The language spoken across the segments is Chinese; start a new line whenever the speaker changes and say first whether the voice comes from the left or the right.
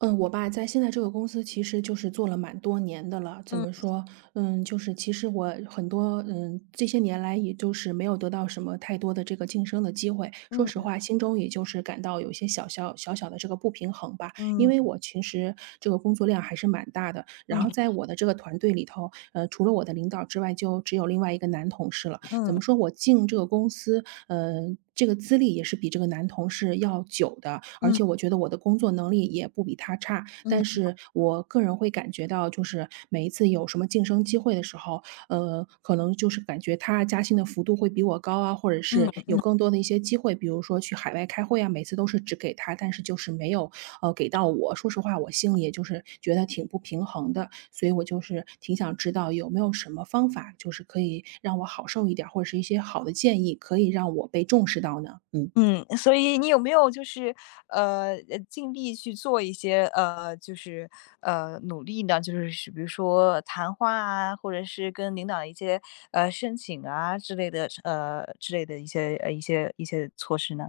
right: 嗯，我吧，在现在这个公司其实就是做了蛮多年的了。怎
left: 嗯
right: 么说？就是其实我很多，这些年来也就是没有得到什么太多的这个晋升的机会。说实
left: 嗯
right: 话，心中也就是感到有一些小小小小的这个不平衡吧。因
left: 嗯
right: 为我其实这个工作量还是蛮大的，然后在
left: 嗯
right: 我的这个团队里头，除了我的领导之外，就只有另外一个男同事了。怎
left: 嗯
right: 么说？我进这个公司，这个资历也是比这个男同事要久的，而
left: 嗯
right: 且我觉得我的工作能力也不比他差。但
left: 嗯
right: 是我个人会感觉到，就是每一次有什么晋升机会的时候，可能就是感觉他加薪的幅度会比我高啊，或者
left: 嗯
right: 是有
left: 嗯
right: 更多的一些机会，比如说去海外开会啊，每次都是只给他，但是就是没有给到我。说实话，我心里也就是觉得挺不平衡的，所以我就是挺想知道有没有什么方法，就是可以让我好受一点儿，或者是一些好的建议，可以让我被重视到呢？嗯。
left: 嗯，所以你有没有尽力去做一些，努力呢？就是是比如说谈话啊，或者是跟领导一些，申请啊之类的，之类的一些措施呢？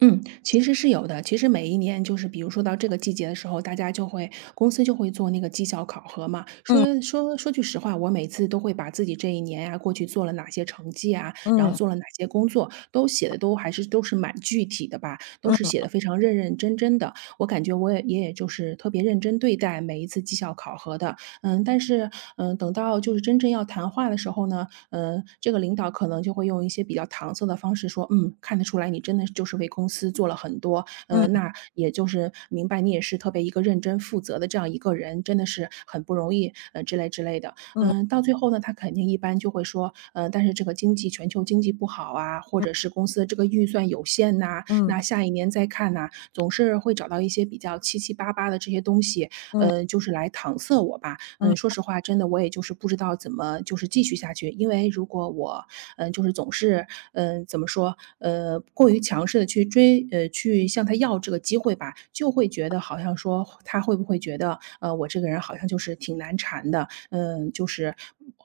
right: 嗯，其实是有的。其实每一年就是比如说到这个季节的时候，大家就会公司就会做那个绩效考核嘛。
left: 嗯
right: 说句实话，我每次都会把自己这一年呀，过去做了哪些成绩啊，然后
left: 嗯
right: 做了哪些工作，都写的都还是都是蛮具体的吧，都是
left: 嗯
right: 写的非常认认真真的。我感觉我也就是特别认真对待每一次绩效考核的。但是等到就是真正要谈话的时候呢，这个领导可能就会用一些比较搪塞的方式说：看得出来你真的就是为公司做了很多，
left: 嗯
right: 那也就是明白你也是特别一个认真负责的这样一个人，真的是很不容易，之类之类的。”
left: 嗯
right: 嗯，到最后呢，他肯定一般就会说：但是这个经济全球经济不好啊，或者是公司的这个预算有限呐，
left: 嗯
right: 那下一年再看呐。”总是会找到一些比较七七八八的这些东西，
left: 嗯
right: 就是来搪塞我吧。说
left: 嗯
right: 实话，真的我也就是不知道怎么就是继续下去，因为如果我，就是总是，怎么说，过于强势的去追，去向他要这个机会吧，就会觉得好像说他会不会觉得，我这个人好像就是挺难缠的，就是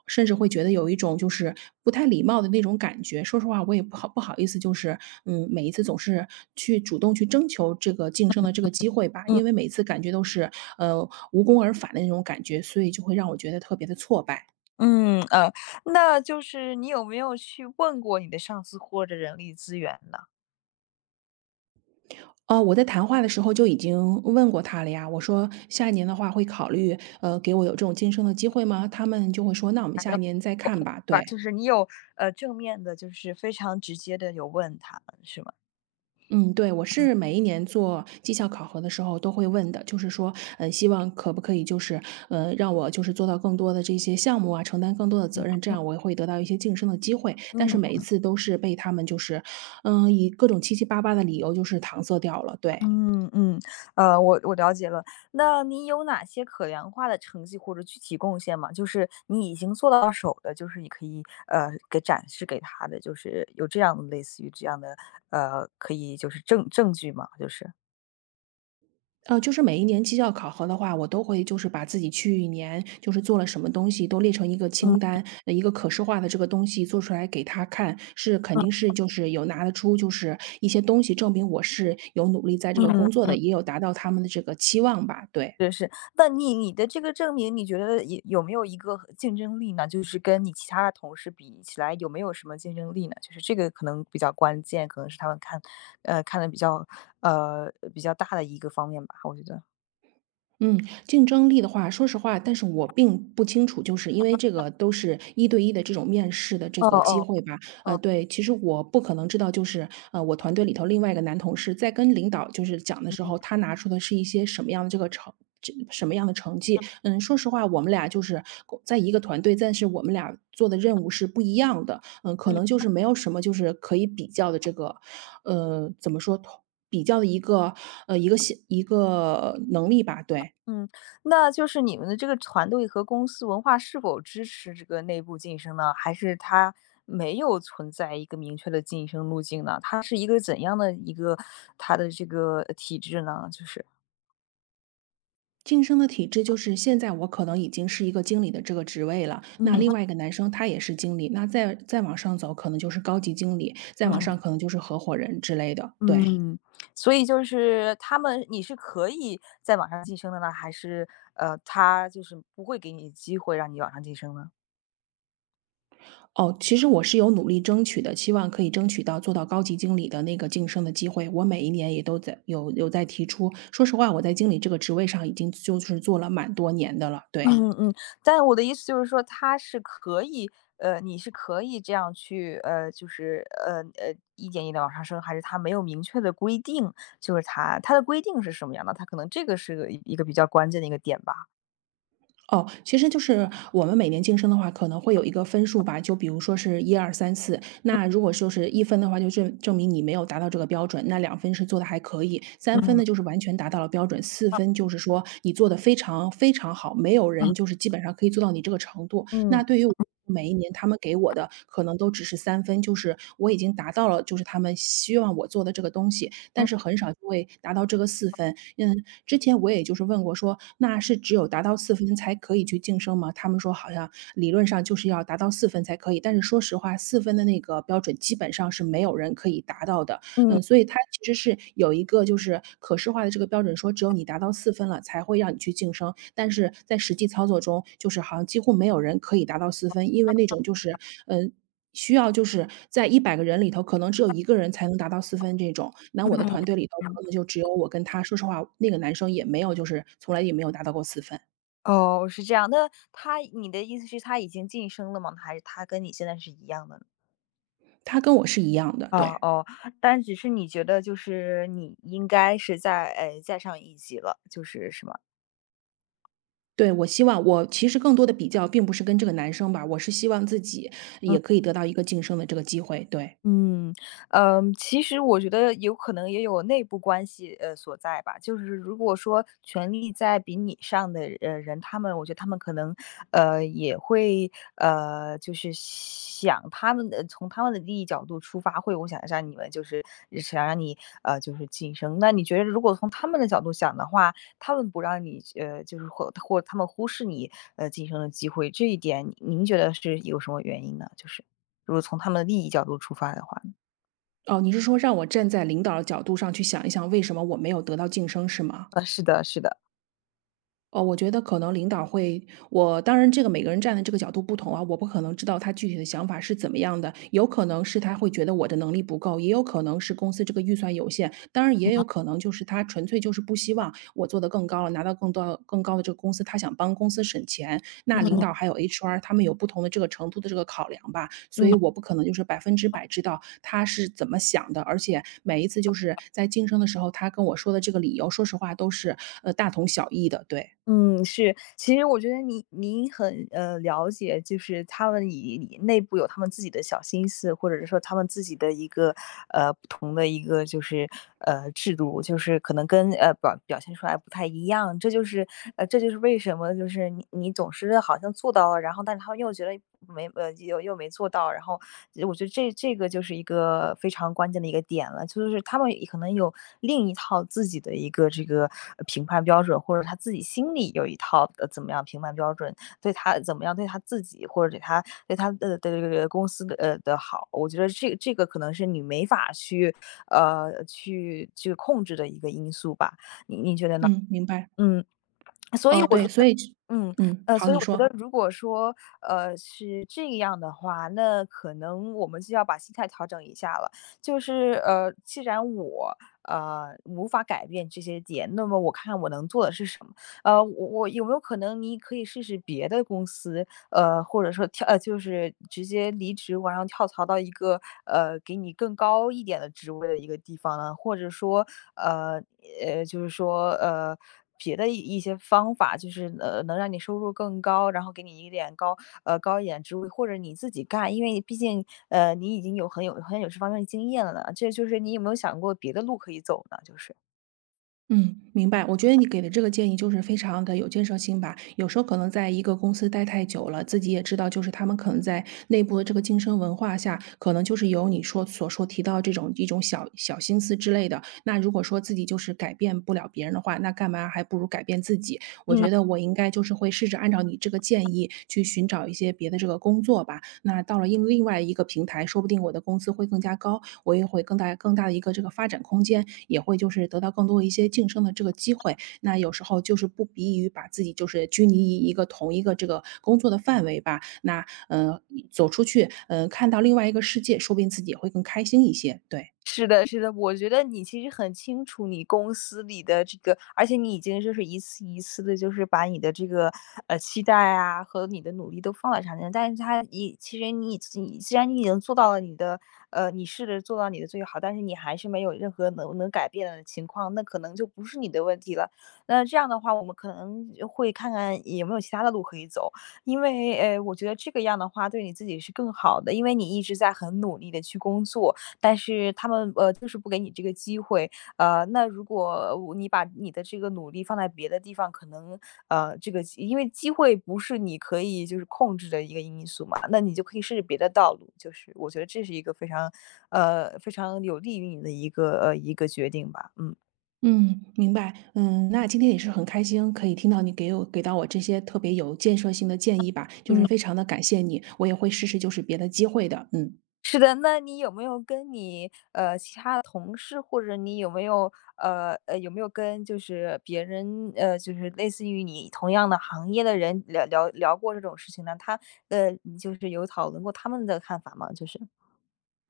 right: 甚至会觉得有一种就是不太礼貌的那种感觉。说实话，我也不好意思，就是每一次总是去主动去征求这个晋升的这个机会吧，
left: 嗯
right: 因为每次感觉都是无功而返的那种感觉，所以就会让我觉得特别的挫败。
left: 嗯，那就是你有没有去问过你的上司或者人力资源呢？
right: 我在谈话的时候就已经问过他了呀。我说下一年的话会考虑，给我有这种晋升的机会吗？他们就会说，那我们下一年再看吧。
left: 吧，
right: 对，
left: 就是你有，呃，正面的，就是非常直接的有问他们是吗？
right: 嗯，对，我是每一年做绩效考核的时候都会问的，就是说，希望可不可以就是，让我就是做到更多的这些项目啊，承担更多的
left: 嗯。
right: 责任，这样我也会得到一些晋升的机会。但是
left: 嗯。
right: 每一次都是被他们就是，以各种七七八八的理由就是搪塞掉了。对，
left: 嗯嗯，我了解了。那你有哪些可量化的成绩或者具体贡献吗？就是你已经做到手的，就是你可以，给展示给他的，就是有这样的，类似于这样的，可以就是证据吗？就是？
right: 就是每一年绩效考核的话，我都会就是把自己去年就是做了什么东西都列成一个清
left: 嗯
right: 单，一个可视化的这个东西做出来给他看，是肯
left: 嗯
right: 定
left: 嗯。
right: 是就是有拿得出就是一些东西证明我是有努力在这个
left: 嗯。
right: 工作的，也有达到他们的这个期望吧，对。
left: 那你的这个证明，你觉得有没有一个竞争力呢？就是跟你其他的同事比起来，有没有什么竞争力呢？就是这个可能比较关键，可能是他们看，看的比较，比较大的一个方面吧，我觉得。
right: 嗯，竞争力的话，说实话，但是我并不清楚，就是因为这个都是一对一的这种面试的这
left: 哦
right: 个机
left: 哦
right: 会吧。
left: 哦，
right: 对，其实我不可能知道，就是我团队里头另外一个男同事在跟领导就是讲的时
left: 嗯
right: 候，他拿出的是一些什么样的这个成。这什么样的成绩？嗯，说实话，我们俩就是在一个团队，但是我们俩做的任务是不一样的。嗯，可
left: 嗯
right: 能就是没有什么就是可以比较的这个，怎么说，比较的呃一个一个能力吧。对，
left: 嗯，那就是你们的这个团队和公司文化是否支持这个内部晋升呢？还是它没有存在一个明确的晋升路径呢？它是一个怎样的一个它的这个体制呢？就是，
right: 晋升的体制就是现在我可能已经是一个经理的这个职位了，那
left: 嗯。
right: 另外一个男生他也是经理，那再再往上走可能就是高级经理，再往
left: 嗯
right: 上可能就是合伙人之类的。对，
left: 嗯，所以就是他们你是可以在网上晋升的呢，还是，他就是不会给你机会让你往上晋升呢？
right: 哦，其实我是有努力争取的，希望可以争取到做到高级经理的那个晋升的机会。我每一年也都在有在提出，说实话，我在经理这个职位上已经就是做了蛮多年的了。对，
left: 嗯嗯，但我的意思就是说他是可以你是可以这样去一点一点往上升，还是他没有明确的规定？就是他的规定是什么样的？他可能这个是个一个比较关键的一个点吧。
right: 哦，其实就是我们每年晋升的话，可能会有一个分数吧，就比如说是一二三四，那如果说是一分的话，就证明你没有达到这个标准，那两分是做的还可以三分
left: 嗯，
right: 呢就是完全达到了标准四分就是说你做的非常非常好，没有人就是基本上可以做到你这个程度。
left: 嗯
right: 那对于每一年他们给我的可能都只是三分，就是我已经达到了就是他们希望我做的这个东西，但
left: 嗯
right: 是很少就会达到这个四分。嗯，之前我也就是问过说，那是只有达到四分才可以去晋升吗？他们说好像理论上就是要达到四分才可以，但是说实话四分的那个标准基本上是没有人可以达到的。
left: 嗯
right: 所以它其实是有一个就是可视化的这个标准，说只有你达到四分了才会让你去晋升，但是在实际操作中，就是好像几乎没有人可以达到四分，因为那种就是，嗯，需要就是在一百个人里头，可能只有一个人才能达到四分这种。那我的团队里头
left: 嗯。
right: 可能就只有我跟他，说实话，那个男生也没有就是从来也没有达到过四分，
left: 哦，是这样。那他你的意思是他已经晋升了吗？还是他跟你现在是一样的呢？
right: 他跟我是一样的，
left: 哦
right: 对。
left: 哦，但只是你觉得就是你应该是在，哎，再上一级了，就是是吗？
right: 对，我希望我其实更多的比较并不是跟这个男生吧，我是希望自己也可以得到一个晋升的这个机会，对。
left: 嗯，嗯，其实我觉得有可能也有内部关系，所在吧。就是如果说权力在比你上的人，他们，我觉得他们可能，就是想他们的从他们的利益角度出发，会我想让你们就是想让你就是晋升。那你觉得如果从他们的角度想的话，他们不让你就是他们忽视你晋升的机会，这一点您觉得是有什么原因呢？就是。如果从他们的利益角度出发的话，
right: 哦，你是说让我站在领导的角度上去想一想，为什么我没有得到晋升是吗？
left: 是的，是的，
right: 哦，我觉得可能领导会我当然这个每个人站的这个角度不同啊，我不可能知道他具体的想法是怎么样的，有可能是他会觉得我的能力不够，也有可能是公司这个预算有限，当然也有可能就是他纯粹就是不希望我做得更高了，拿到更多更高的这个公司，他想帮公司省钱。那领
left: 嗯。
right: 导还有 HR 他们有不同的这个程度的这个考量吧，所
left: 嗯
right: 以我不可能就是百分之百知道他是怎么想的，而且每一次就是在晋升的时候，他跟我说的这个理由，说实话都是大同小异的，对。
left: 嗯，是，其实我觉得您很了解，就是他们以内部有他们自己的小心思，或者是说他们自己的一个不同的一个就是制度，就是可能跟表现出来不太一样，这就是为什么就是你总是好像做到了，然后但是他们又觉得没呃又又没做到，然后我觉得这个就是一个非常关键的一个点了，就是他们也可能有另一套自己的一个这个评判标准，或者他自己心里有一套怎么样评判标准，对他怎么样对他自己或者对他对他的这个公司的的好，我觉得这个可能是你没法去去控制的一个因素吧。
right: 嗯，明白。
left: 嗯，所以
right: 哦，
left: 我觉
right: 对，所
left: 得
right: 以
left: 嗯，
right: 好，
left: 所以
right: 你
left: 我觉得
right: 说。
left: 如果说，是这样的话，那可能我们就要把心态调整一下了。就是，既然我，无法改变这些点，那么我看我能做的是什么。我有没有可能你可以试试别的公司，或者说跳，就是直接离职，然后跳槽到一个，给你更高一点的职位的一个地方呢？或者说，呃呃，就是说呃别的一些方法，就是能让你收入更高，然后给你一点高一点职位，或者你自己干，因为毕竟你已经有这方面的经验了，呢。这就是你有没有想过别的路可以走呢？就是。
right: 嗯，明白。我觉得你给的这个建议就是非常的有建设性吧。有时候可能在一个公司待太久了，自己也知道就是他们可能在内部的这个晋升文化下，可能就是有你说所说提到这种一种小小心思之类的。那如果说自己就是改变不了别人的话，那干嘛还不如改变自己。我觉得我应该就是会试着按照你这个建议去寻找一些别的这个工作吧。那到了另另外一个平台，说不定我的工资会更加高，我也会更大更大的一个这个发展空间，也会就是得到更多一些晋升的这个机会。那有时候就是不比于把自己就是拘泥于一个同一个这个工作的范围吧。那走出去，看到另外一个世界，说不定自己也会更开心一些。对。
left: 是的是的，我觉得你其实很清楚你公司里的这个而且你已经就是一次一次的，就是把你的这个，期待啊，和你的努力都放在上面，但是他已其实你既然你已经做到了你的你试着做到你的最好，但是你还是没有任何能改变的情况，那可能就不是你的问题了。那这样的话，我们可能会看看有没有其他的路可以走，因为，我觉得这个样的话对你自己是更好的，因为你一直在很努力的去工作，但是他们，就是不给你这个机会。那如果我你把你的这个努力放在别的地方，可能，呃，这个机因为机会不是你可以就是控制的一个因素嘛，那你就可以试试别的道路，就是我觉得这是一个非常，非常有利于你的一个，一个决定吧，嗯。
right: 嗯，明白，那今天也是很开心，可以听到你给我给到我这些特别有建设性的建议吧，就是
left: 嗯。
right: 非常的感谢你，我也会试试就是别的机会的。
left: 是的，那你有没有跟你，其他的同事，或者你有没有，有没有跟就是别人，就是类似于你同样的行业的人聊过这种事情呢？他，你就是有讨论过他们的看法吗？就是，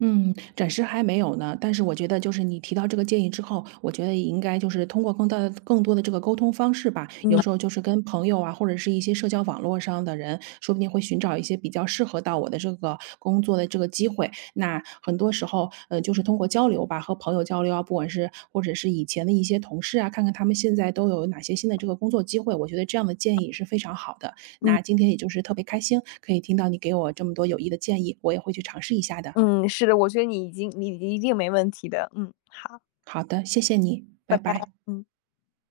right: 嗯，暂时还没有呢。但是我觉得，就是你提到这个建议之后，我觉得也应该就是通过更大、更多的这个沟通方式吧。有
left: 嗯
right: 时候就是跟朋友啊，或者是一些社交网络上的人，说不定会寻找一些比较适合到我的这个工作的这个机会。那很多时候，就是通过交流吧，和朋友交流啊，不管是或者是以前的一些同事啊，看看他们现在都有哪些新的这个工作机会。我觉得这样的建议是非常好的。
left: 嗯
right: 那今天也就是特别开心，可以听到你给我这么多有益的建议，我也会去尝试一下的。
left: 嗯，是的，我觉得你已经你一定没问题的，嗯，好，
right: 好的，谢谢你，
left: 拜
right: 拜
left: 拜，
right: 拜。
left: 嗯。